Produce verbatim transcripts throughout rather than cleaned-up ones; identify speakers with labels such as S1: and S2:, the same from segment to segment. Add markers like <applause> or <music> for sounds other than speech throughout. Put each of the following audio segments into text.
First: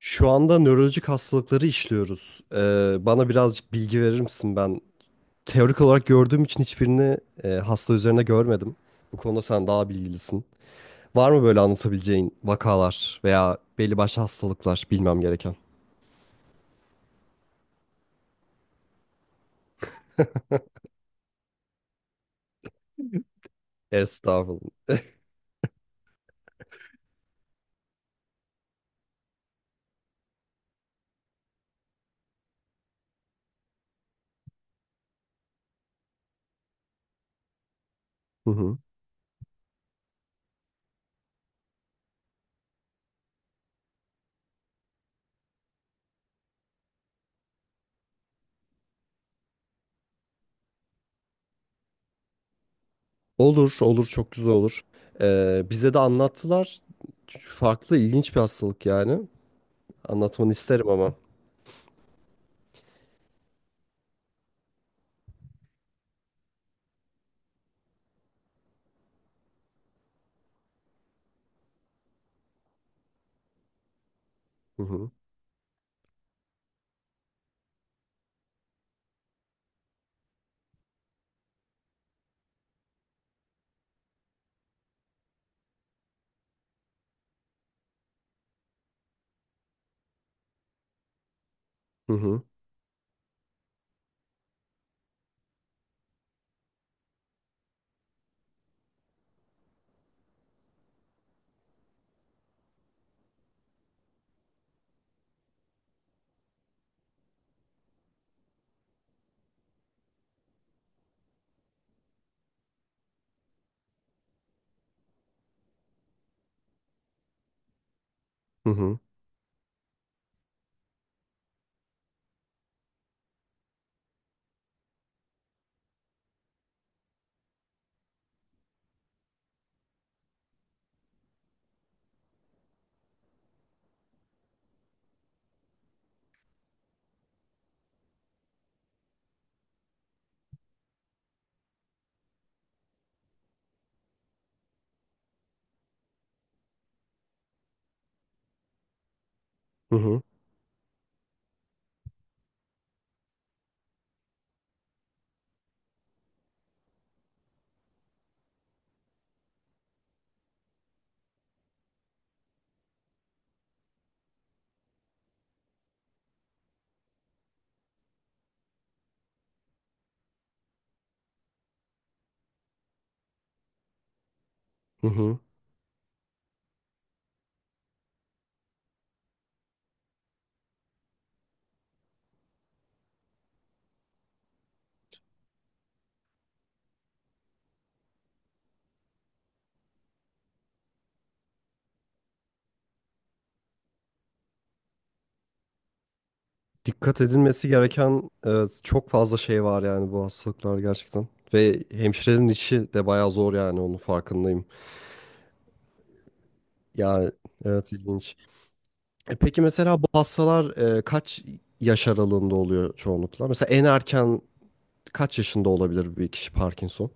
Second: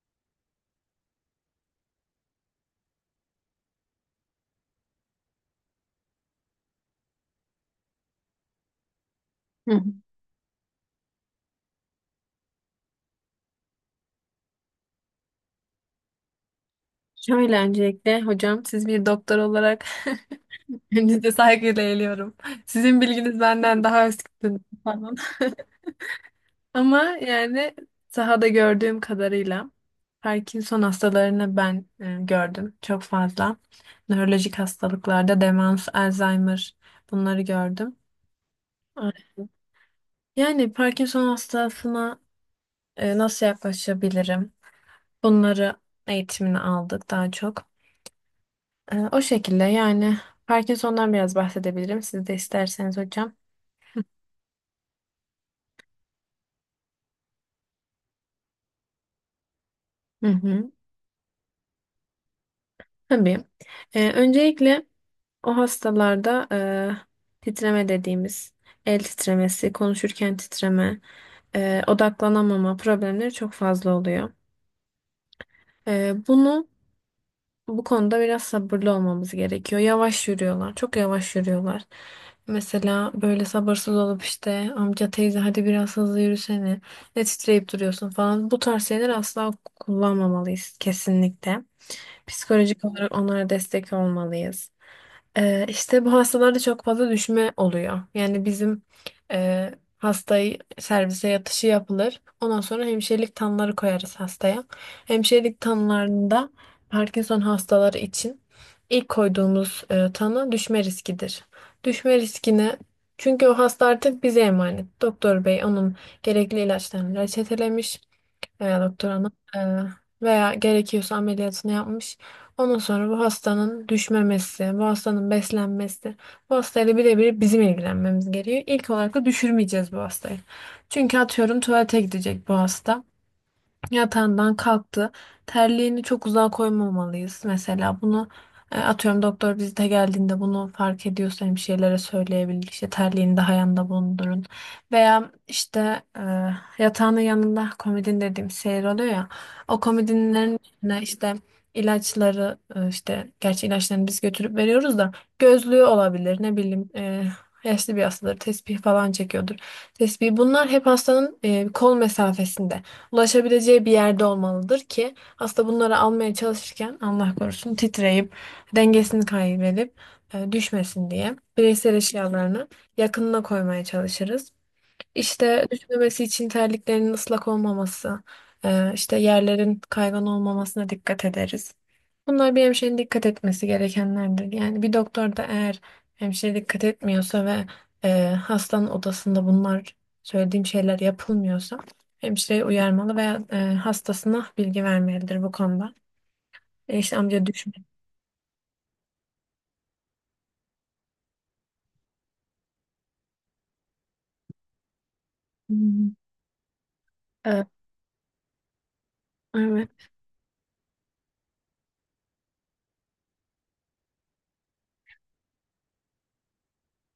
S1: Şu anda nörolojik hastalıkları işliyoruz. Ee, bana birazcık bilgi verir misin? Ben teorik olarak gördüğüm için hiçbirini e, hasta üzerine görmedim. Bu konuda sen
S2: Hı hı.
S1: daha bilgilisin. Var mı böyle anlatabileceğin vakalar veya belli başlı hastalıklar bilmem gereken?
S2: Şöyle öncelikle hocam, siz bir doktor olarak <laughs> önünüze saygıyla eğiliyorum. Sizin bilginiz benden daha üstün
S1: Estağfurullah.
S2: falan. <laughs> Ama yani sahada gördüğüm kadarıyla Parkinson hastalarını ben e, gördüm çok fazla. Nörolojik hastalıklarda demans, Alzheimer bunları gördüm.
S1: Hı hı.
S2: Evet. Yani Parkinson hastasına e, nasıl yaklaşabilirim? Bunları eğitimini aldık daha çok. Ee, O şekilde yani Parkinson'dan biraz bahsedebilirim. Siz de isterseniz hocam.
S1: Olur, olur çok güzel olur. Ee, bize de anlattılar. Farklı, ilginç bir hastalık yani.
S2: Hı
S1: Anlatmanı
S2: hı.
S1: isterim ama.
S2: Tabii. Ee, öncelikle o hastalarda e, titreme dediğimiz el titremesi, konuşurken titreme, e, odaklanamama problemleri çok fazla oluyor.
S1: Hı hı.
S2: E, bunu Bu konuda biraz sabırlı olmamız gerekiyor. Yavaş yürüyorlar. Çok yavaş yürüyorlar. Mesela böyle sabırsız olup işte, amca teyze hadi biraz hızlı yürüsene. Ne titreyip duruyorsun falan. Bu tarz şeyler asla kullanmamalıyız kesinlikle.
S1: Hı hı.
S2: Psikolojik olarak onlara destek olmalıyız. Ee, işte bu hastalarda çok fazla düşme oluyor. Yani bizim e, hastayı servise yatışı yapılır. Ondan sonra hemşirelik tanıları koyarız hastaya. Hemşirelik tanılarında Parkinson hastaları için ilk koyduğumuz e, tanı düşme riskidir. Düşme riskine, çünkü o hasta artık bize emanet. Doktor bey onun gerekli ilaçlarını reçetelemiş
S1: Hı
S2: veya
S1: hı.
S2: doktor hanım e, veya gerekiyorsa ameliyatını yapmış. Ondan sonra bu hastanın düşmemesi, bu hastanın beslenmesi, bu hastayla birebir bizim ilgilenmemiz gerekiyor. İlk olarak da düşürmeyeceğiz bu hastayı. Çünkü atıyorum tuvalete gidecek bu hasta, yatağından kalktı. Terliğini çok uzağa koymamalıyız mesela. Bunu e, atıyorum doktor vizite geldiğinde bunu fark ediyorsa hemşirelere söyleyebilir. İşte terliğini daha yanında bulundurun. Veya işte e, yatağının yanında komodin dediğim şey oluyor ya. O
S1: Hı hı.
S2: komodinlerin içine işte ilaçları, e, işte gerçi ilaçlarını biz götürüp veriyoruz da, gözlüğü olabilir, ne bileyim, e, yaşlı bir hastadır tesbih falan çekiyordur. Tesbih, bunlar hep hastanın e, kol mesafesinde ulaşabileceği bir yerde olmalıdır ki aslında bunları almaya çalışırken Allah korusun titreyip dengesini kaybedip e, düşmesin diye bireysel eşyalarını yakınına koymaya çalışırız.
S1: Hı hı.
S2: İşte düşmemesi için terliklerin ıslak olmaması, e, işte yerlerin kaygan olmamasına dikkat ederiz. Bunlar bir hemşirenin dikkat etmesi gerekenlerdir. Yani bir doktor da eğer hemşire dikkat etmiyorsa ve e, hastanın odasında bunlar, söylediğim şeyler yapılmıyorsa hemşireyi uyarmalı veya e, hastasına bilgi vermelidir bu konuda. E, işte
S1: Dikkat
S2: amca
S1: edilmesi
S2: düşme.
S1: gereken e, çok fazla şey var yani bu hastalıklar gerçekten. Ve hemşirenin işi de bayağı zor yani onun farkındayım.
S2: Hmm.
S1: Yani
S2: E,
S1: evet, ilginç. E, peki
S2: Evet.
S1: mesela bu hastalar e, kaç yaş aralığında oluyor çoğunlukla? Mesela en erken kaç yaşında olabilir bir kişi Parkinson?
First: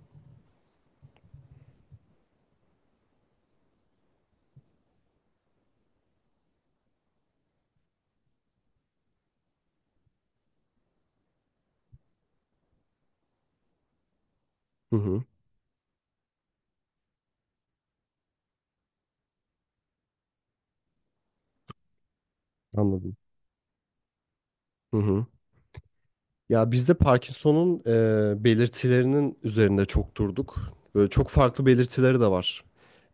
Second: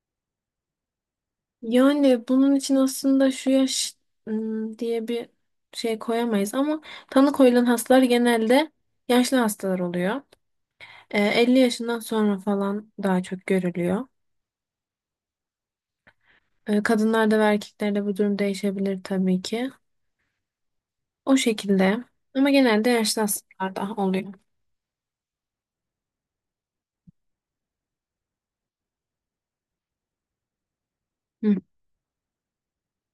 S2: Yani bunun için aslında şu yaş ım, diye bir şey koyamayız, ama tanı koyulan hastalar genelde yaşlı hastalar oluyor. Ee, elli yaşından sonra falan daha çok görülüyor.
S1: Hı hı,
S2: Ee, kadınlarda ve erkeklerde bu durum değişebilir tabii ki. O şekilde, ama genelde
S1: anladım.
S2: yaşlı hastalarda oluyor.
S1: Hı hı. Ya biz de Parkinson'un e, belirtilerinin üzerinde çok durduk. Böyle çok
S2: Hı
S1: farklı belirtileri de var.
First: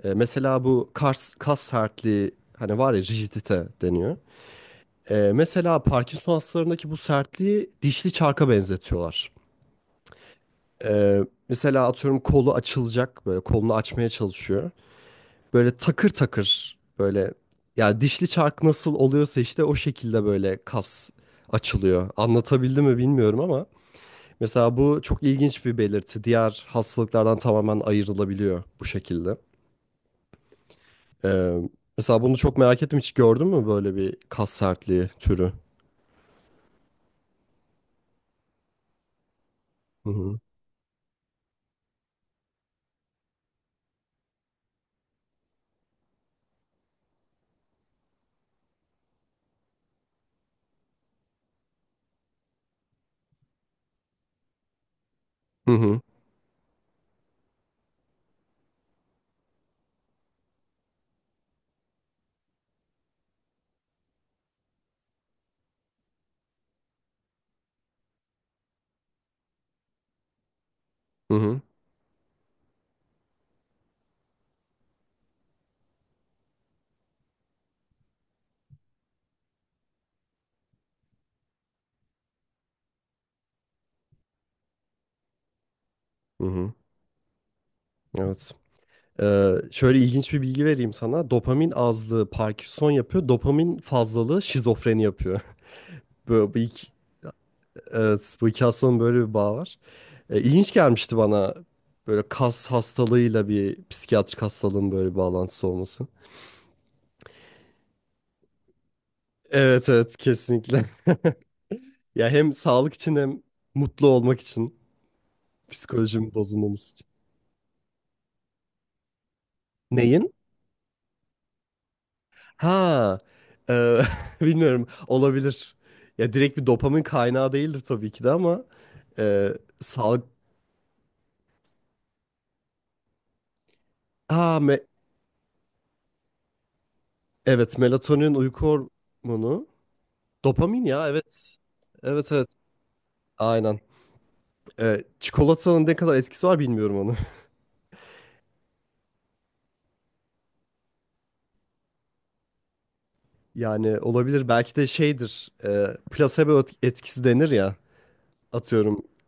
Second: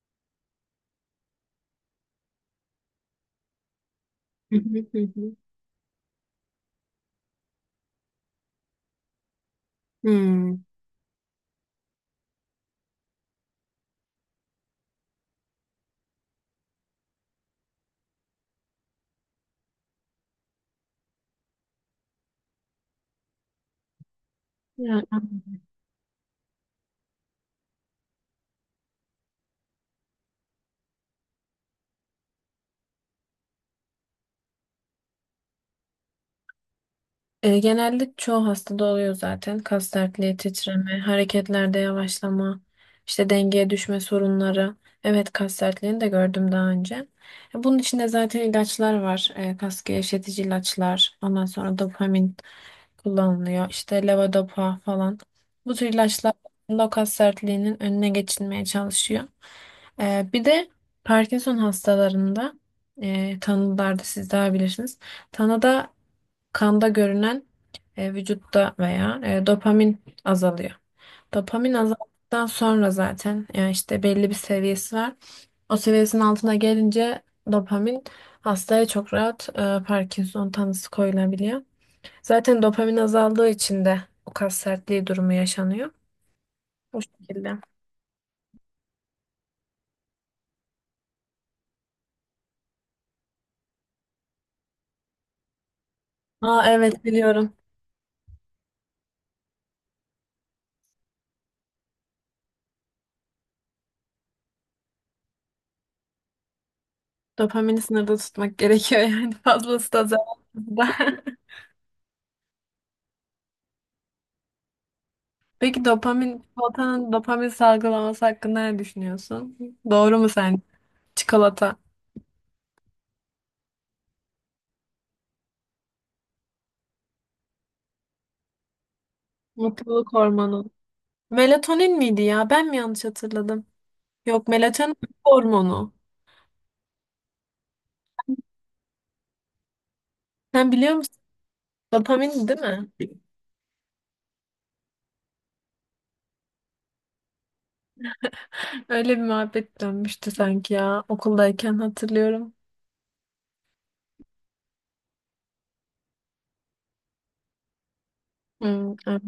S1: E, mesela bu kas, kas sertliği hani var ya, rigidite deniyor.
S2: hı hı hı.
S1: E,
S2: Hı.
S1: mesela Parkinson hastalarındaki bu sertliği dişli çarka benzetiyorlar.
S2: Hmm.
S1: E, Mesela atıyorum kolu açılacak, böyle kolunu açmaya çalışıyor. Böyle takır takır böyle, ya dişli çark nasıl oluyorsa işte o şekilde böyle kas açılıyor. Anlatabildim mi bilmiyorum ama. Mesela bu
S2: Yani
S1: çok ilginç bir belirti. Diğer hastalıklardan tamamen ayrılabiliyor bu şekilde. Ee, Mesela bunu çok merak ettim. Hiç gördün mü böyle bir kas sertliği türü?
S2: E, genelde çoğu hastada oluyor zaten. Kas
S1: Hı
S2: sertliği,
S1: hı.
S2: titreme, hareketlerde yavaşlama, işte dengeye düşme sorunları. Evet, kas sertliğini de gördüm daha önce. E, bunun içinde zaten ilaçlar var. E, kas gevşetici ilaçlar. Ondan sonra dopamin kullanılıyor. İşte levodopa falan.
S1: Hı
S2: Bu tür
S1: hı.
S2: ilaçlar aslında o kas sertliğinin önüne geçilmeye çalışıyor. E, bir de Parkinson hastalarında e, tanılarda siz daha bilirsiniz. Tanıda, kanda görünen, e, vücutta veya e, dopamin azalıyor.
S1: Hı hı.
S2: Dopamin azaldıktan sonra zaten, yani işte belli bir seviyesi var. O seviyesinin altına gelince dopamin, hastaya çok rahat e, Parkinson tanısı koyulabiliyor. Zaten dopamin azaldığı için de o kas sertliği durumu yaşanıyor.
S1: Hı hı.
S2: Bu şekilde.
S1: Evet. Ee, şöyle ilginç bir bilgi vereyim sana. Dopamin azlığı Parkinson yapıyor. Dopamin fazlalığı şizofreni yapıyor. <laughs> Böyle bu
S2: Aa
S1: iki,
S2: evet, biliyorum.
S1: evet, bu iki hastalığın böyle bir bağı var. Ee, ilginç gelmişti bana böyle kas hastalığıyla bir psikiyatrik hastalığın böyle bir bağlantısı olması.
S2: Dopamini sınırda tutmak gerekiyor yani <laughs>
S1: Evet
S2: fazlası da
S1: evet,
S2: zararlı
S1: kesinlikle.
S2: da.
S1: <laughs>
S2: <laughs>
S1: Ya hem sağlık için hem mutlu olmak için,
S2: Peki
S1: psikolojim
S2: dopamin,
S1: bozulmamız için.
S2: çikolatanın dopamin salgılaması hakkında ne düşünüyorsun? Doğru mu
S1: Neyin?
S2: sence? Çikolata.
S1: Ha, e, <laughs> bilmiyorum, olabilir. Ya direkt bir dopamin kaynağı değildir tabii ki de ama e,
S2: Mutluluk
S1: sağlık.
S2: hormonu. Melatonin miydi ya? Ben mi yanlış hatırladım? Yok,
S1: Ha, me-
S2: melatonin hormonu.
S1: evet melatonin uyku hormonu.
S2: Sen
S1: Dopamin
S2: biliyor
S1: ya,
S2: musun?
S1: evet. Evet
S2: Dopamin
S1: evet,
S2: değil mi?
S1: aynen. E, çikolatanın ne kadar etkisi var bilmiyorum onu. <laughs>
S2: Öyle bir muhabbet dönmüştü sanki ya, okuldayken hatırlıyorum.
S1: Yani olabilir, belki de şeydir, e, plasebo et- etkisi denir ya,
S2: Hmm,
S1: atıyorum.
S2: evet.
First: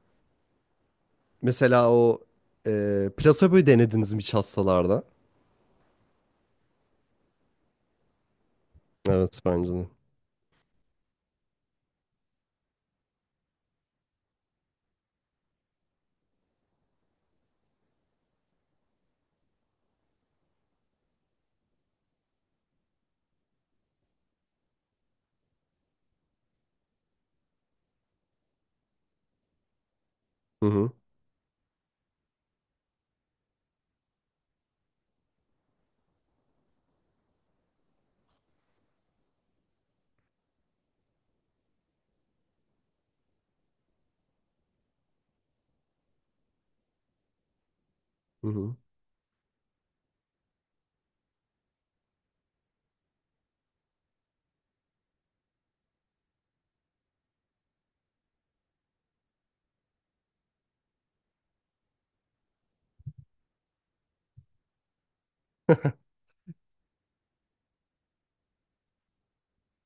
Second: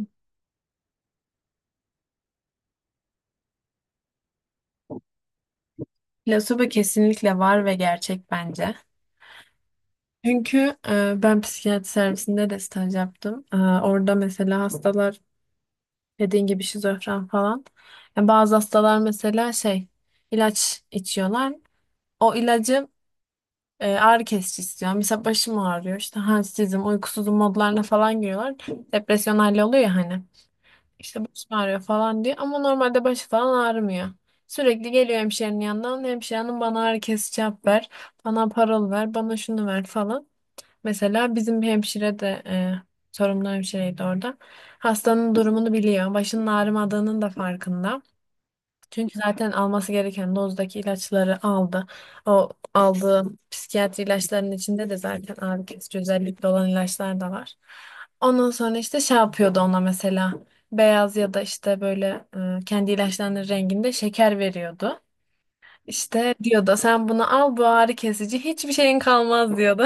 S1: Mesela o e, plasebo'yu denediniz mi hiç hastalarda?
S2: Plasebo kesinlikle var ve gerçek bence.
S1: Evet bence de.
S2: Çünkü e, ben psikiyatri servisinde de staj yaptım. E, orada mesela hastalar, dediğin gibi şizofren falan. Yani bazı hastalar mesela şey, ilaç içiyorlar. O ilacı, e, ağrı kesici istiyor. Mesela başım ağrıyor. İşte halsizim, uykusuzum modlarına falan giriyorlar. Depresyon hali oluyor ya hani.
S1: Hı hı.
S2: İşte başım ağrıyor falan diye. Ama normalde başı falan ağrımıyor. Sürekli geliyor hemşirenin yanından. Hemşirenin bana ağrı kesici yap ver. Bana parol ver. Bana şunu ver falan. Mesela bizim bir hemşire de e, sorumlu hemşireydi orada. Hastanın durumunu biliyor. Başının ağrımadığının da farkında.
S1: Hı hı.
S2: Çünkü zaten alması gereken dozdaki ilaçları aldı. O aldığı psikiyatri ilaçlarının içinde de zaten ağrı kesici özellikle olan ilaçlar da var. Ondan sonra işte şey yapıyordu ona mesela. Beyaz ya da işte böyle e, kendi ilaçlarının renginde şeker veriyordu.
S1: <laughs>
S2: İşte diyordu sen bunu al bu ağrı kesici, hiçbir şeyin kalmaz diyordu.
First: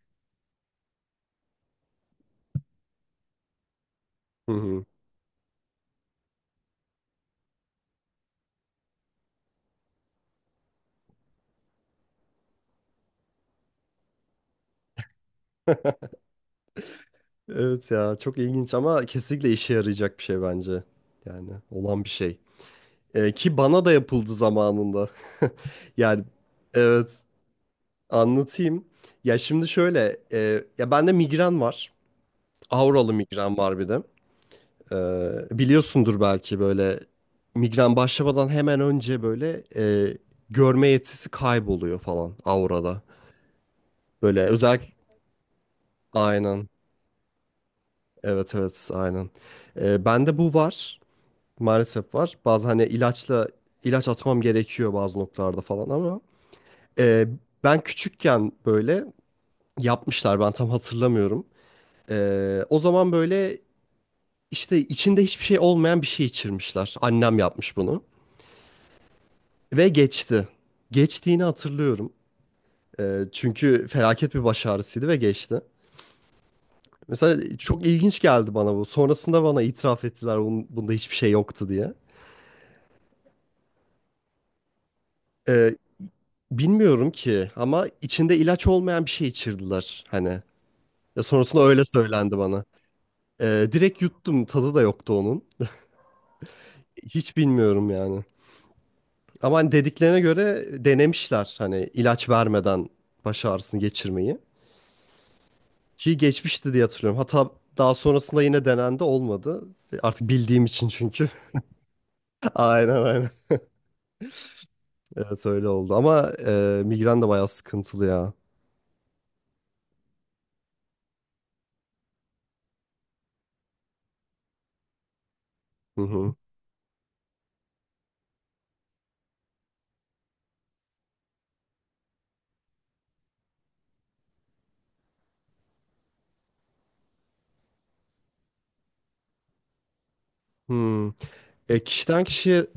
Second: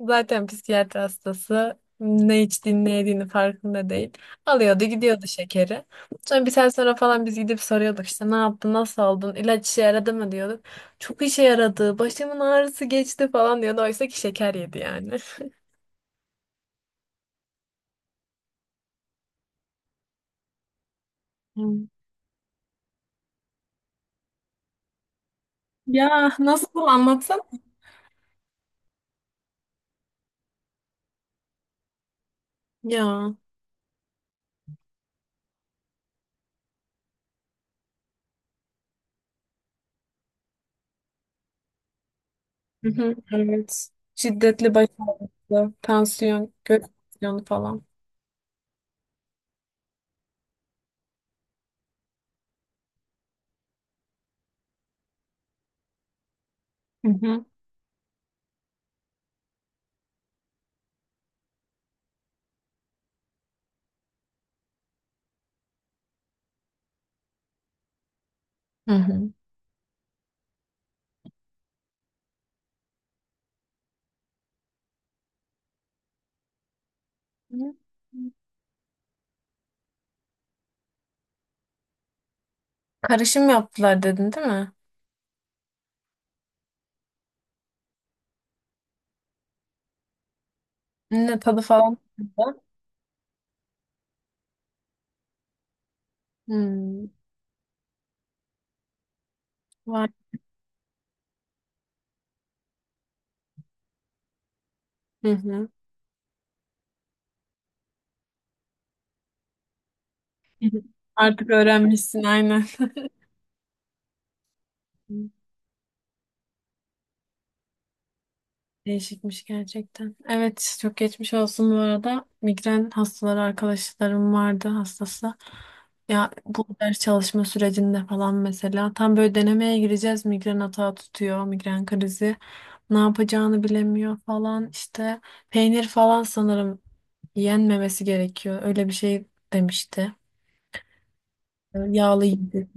S2: Zaten psikiyatri hastası ne içtiğini ne yediğini farkında değil.
S1: Hı hı.
S2: Alıyordu gidiyordu şekeri. Sonra bir sene sonra falan biz gidip soruyorduk işte ne yaptın, nasıl oldun, ilaç işe yaradı mı diyorduk. Çok işe yaradı, başımın ağrısı geçti falan diyordu. Oysa ki şeker yedi yani.
S1: Evet ya, çok ilginç ama kesinlikle işe yarayacak bir şey bence. Yani
S2: Hmm.
S1: olan bir şey. Ee, ki bana da yapıldı zamanında. <laughs> Yani
S2: Ya nasıl,
S1: evet,
S2: anlatsana?
S1: anlatayım. Ya şimdi şöyle, e, ya bende migren var. Auralı
S2: Ya.
S1: migren var bir de. Ee, biliyorsundur belki, böyle migren başlamadan hemen önce böyle e, görme yetisi kayboluyor falan
S2: Hı
S1: aurada.
S2: hı, evet.
S1: Böyle
S2: Şiddetli
S1: özel,
S2: baş ağrısı, tansiyon,
S1: aynen.
S2: göğüs tansiyonu falan.
S1: Evet evet, aynen. Ee, bende bu var. Maalesef var. Bazı hani ilaçla ilaç atmam gerekiyor bazı noktalarda falan ama
S2: Hı
S1: e,
S2: hı.
S1: ben küçükken böyle yapmışlar, ben tam hatırlamıyorum. Ee, o zaman böyle işte içinde hiçbir şey olmayan bir şey içirmişler. Annem yapmış bunu.
S2: Hı hı.
S1: Ve geçti. Geçtiğini hatırlıyorum. Ee, çünkü felaket bir baş ağrısıydı ve geçti. Mesela çok ilginç geldi bana bu. Sonrasında bana itiraf ettiler bunun, bunda hiçbir şey yoktu diye.
S2: Karışım yaptılar dedin değil mi?
S1: Ee, Bilmiyorum ki ama içinde ilaç olmayan bir şey içirdiler hani. Ya
S2: Ne tadı
S1: sonrasında öyle
S2: falan.
S1: söylendi bana. Ee, direkt yuttum, tadı da yoktu onun.
S2: Hmm,
S1: Hiç bilmiyorum yani. Ama hani
S2: var.
S1: dediklerine göre denemişler, hani ilaç vermeden baş ağrısını geçirmeyi.
S2: Hı hı.
S1: Ki geçmişti diye hatırlıyorum. Hatta daha sonrasında yine denendi, olmadı. E, Artık bildiğim için çünkü.
S2: Artık öğrenmişsin,
S1: <laughs>
S2: aynen.
S1: Aynen aynen.
S2: Hı.
S1: Evet öyle oldu. Ama e, migren de bayağı sıkıntılı ya.
S2: Değişikmiş gerçekten. Evet, çok geçmiş olsun bu arada. Migren hastaları arkadaşlarım vardı hastası.
S1: Hı
S2: Ya
S1: hı.
S2: bu ders çalışma sürecinde falan mesela tam böyle denemeye gireceğiz, migren atağı tutuyor, migren krizi. Ne yapacağını bilemiyor falan işte. Peynir falan sanırım yenmemesi gerekiyor. Öyle bir şey demişti.
S1: Hmm. E, kişiden
S2: Yağlı
S1: kişiye
S2: yedi.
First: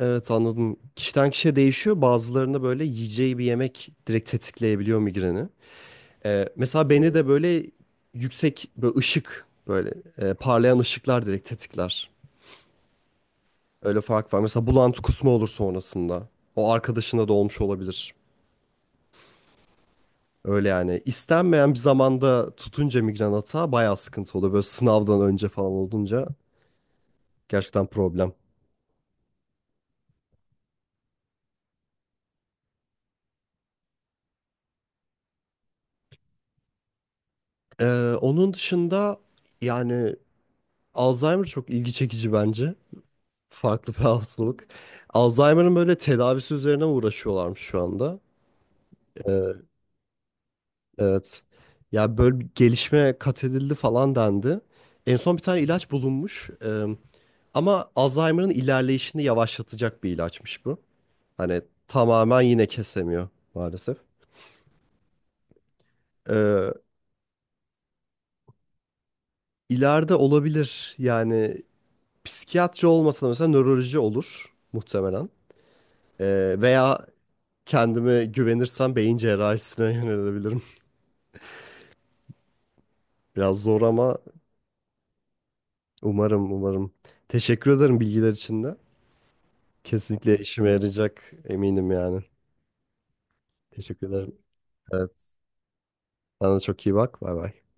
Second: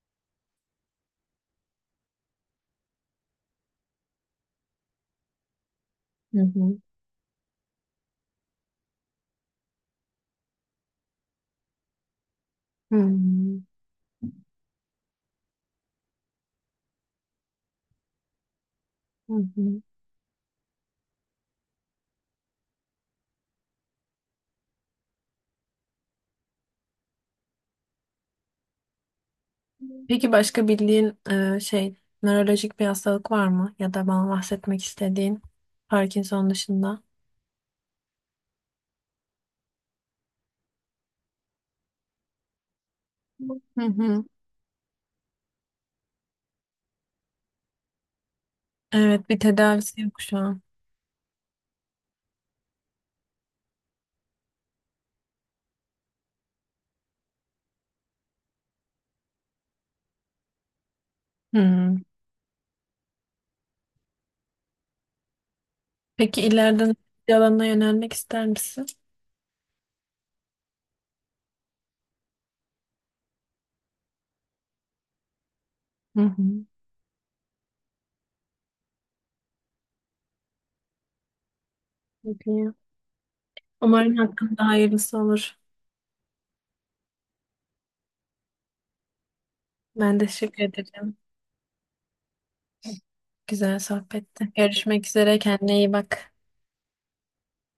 S1: evet anladım. Kişiden kişiye değişiyor. Bazılarında böyle yiyeceği bir yemek direkt tetikleyebiliyor migreni.
S2: Hı
S1: E,
S2: hı.
S1: mesela beni de böyle yüksek böyle ışık, böyle e, parlayan ışıklar direkt tetikler.
S2: Hı hı.
S1: Öyle fark var. Mesela bulantı kusma olur sonrasında. O arkadaşında da olmuş olabilir.
S2: Hı hı.
S1: Öyle yani, istenmeyen bir zamanda tutunca migren atağı bayağı sıkıntı oluyor. Böyle sınavdan önce falan olunca gerçekten problem.
S2: Peki başka bildiğin e, şey nörolojik bir hastalık var mı? Ya da bana bahsetmek istediğin Parkinson dışında.
S1: Ee, onun dışında yani Alzheimer çok ilgi çekici bence.
S2: Hı
S1: Farklı bir <laughs>
S2: hı.
S1: hastalık. Alzheimer'ın böyle tedavisi üzerine uğraşıyorlarmış şu anda.
S2: Evet, bir
S1: Ee,
S2: tedavisi yok şu an.
S1: evet. Ya böyle bir gelişme kat edildi falan dendi. En son bir tane ilaç bulunmuş. Ee, ama Alzheimer'ın ilerleyişini yavaşlatacak bir ilaçmış bu. Hani
S2: Hı.
S1: tamamen yine kesemiyor maalesef.
S2: Peki
S1: Ee,
S2: ileride hangi alana yönelmek ister misin?
S1: ileride olabilir yani, psikiyatri olmasa da mesela nöroloji olur muhtemelen.
S2: Hı
S1: Ee,
S2: hı.
S1: veya kendime güvenirsem beyin cerrahisine <laughs> yönelebilirim.
S2: Peki.
S1: Biraz zor
S2: Umarım
S1: ama
S2: hakkında hayırlısı olur.
S1: umarım umarım. Teşekkür ederim bilgiler için de.
S2: Ben de
S1: Kesinlikle
S2: teşekkür
S1: işime
S2: ederim.
S1: yarayacak, eminim yani.
S2: Güzel
S1: Teşekkür ederim.
S2: sohbetti. Görüşmek
S1: Evet,
S2: üzere. Kendine iyi bak.
S1: sana da çok iyi bak. Bay bay.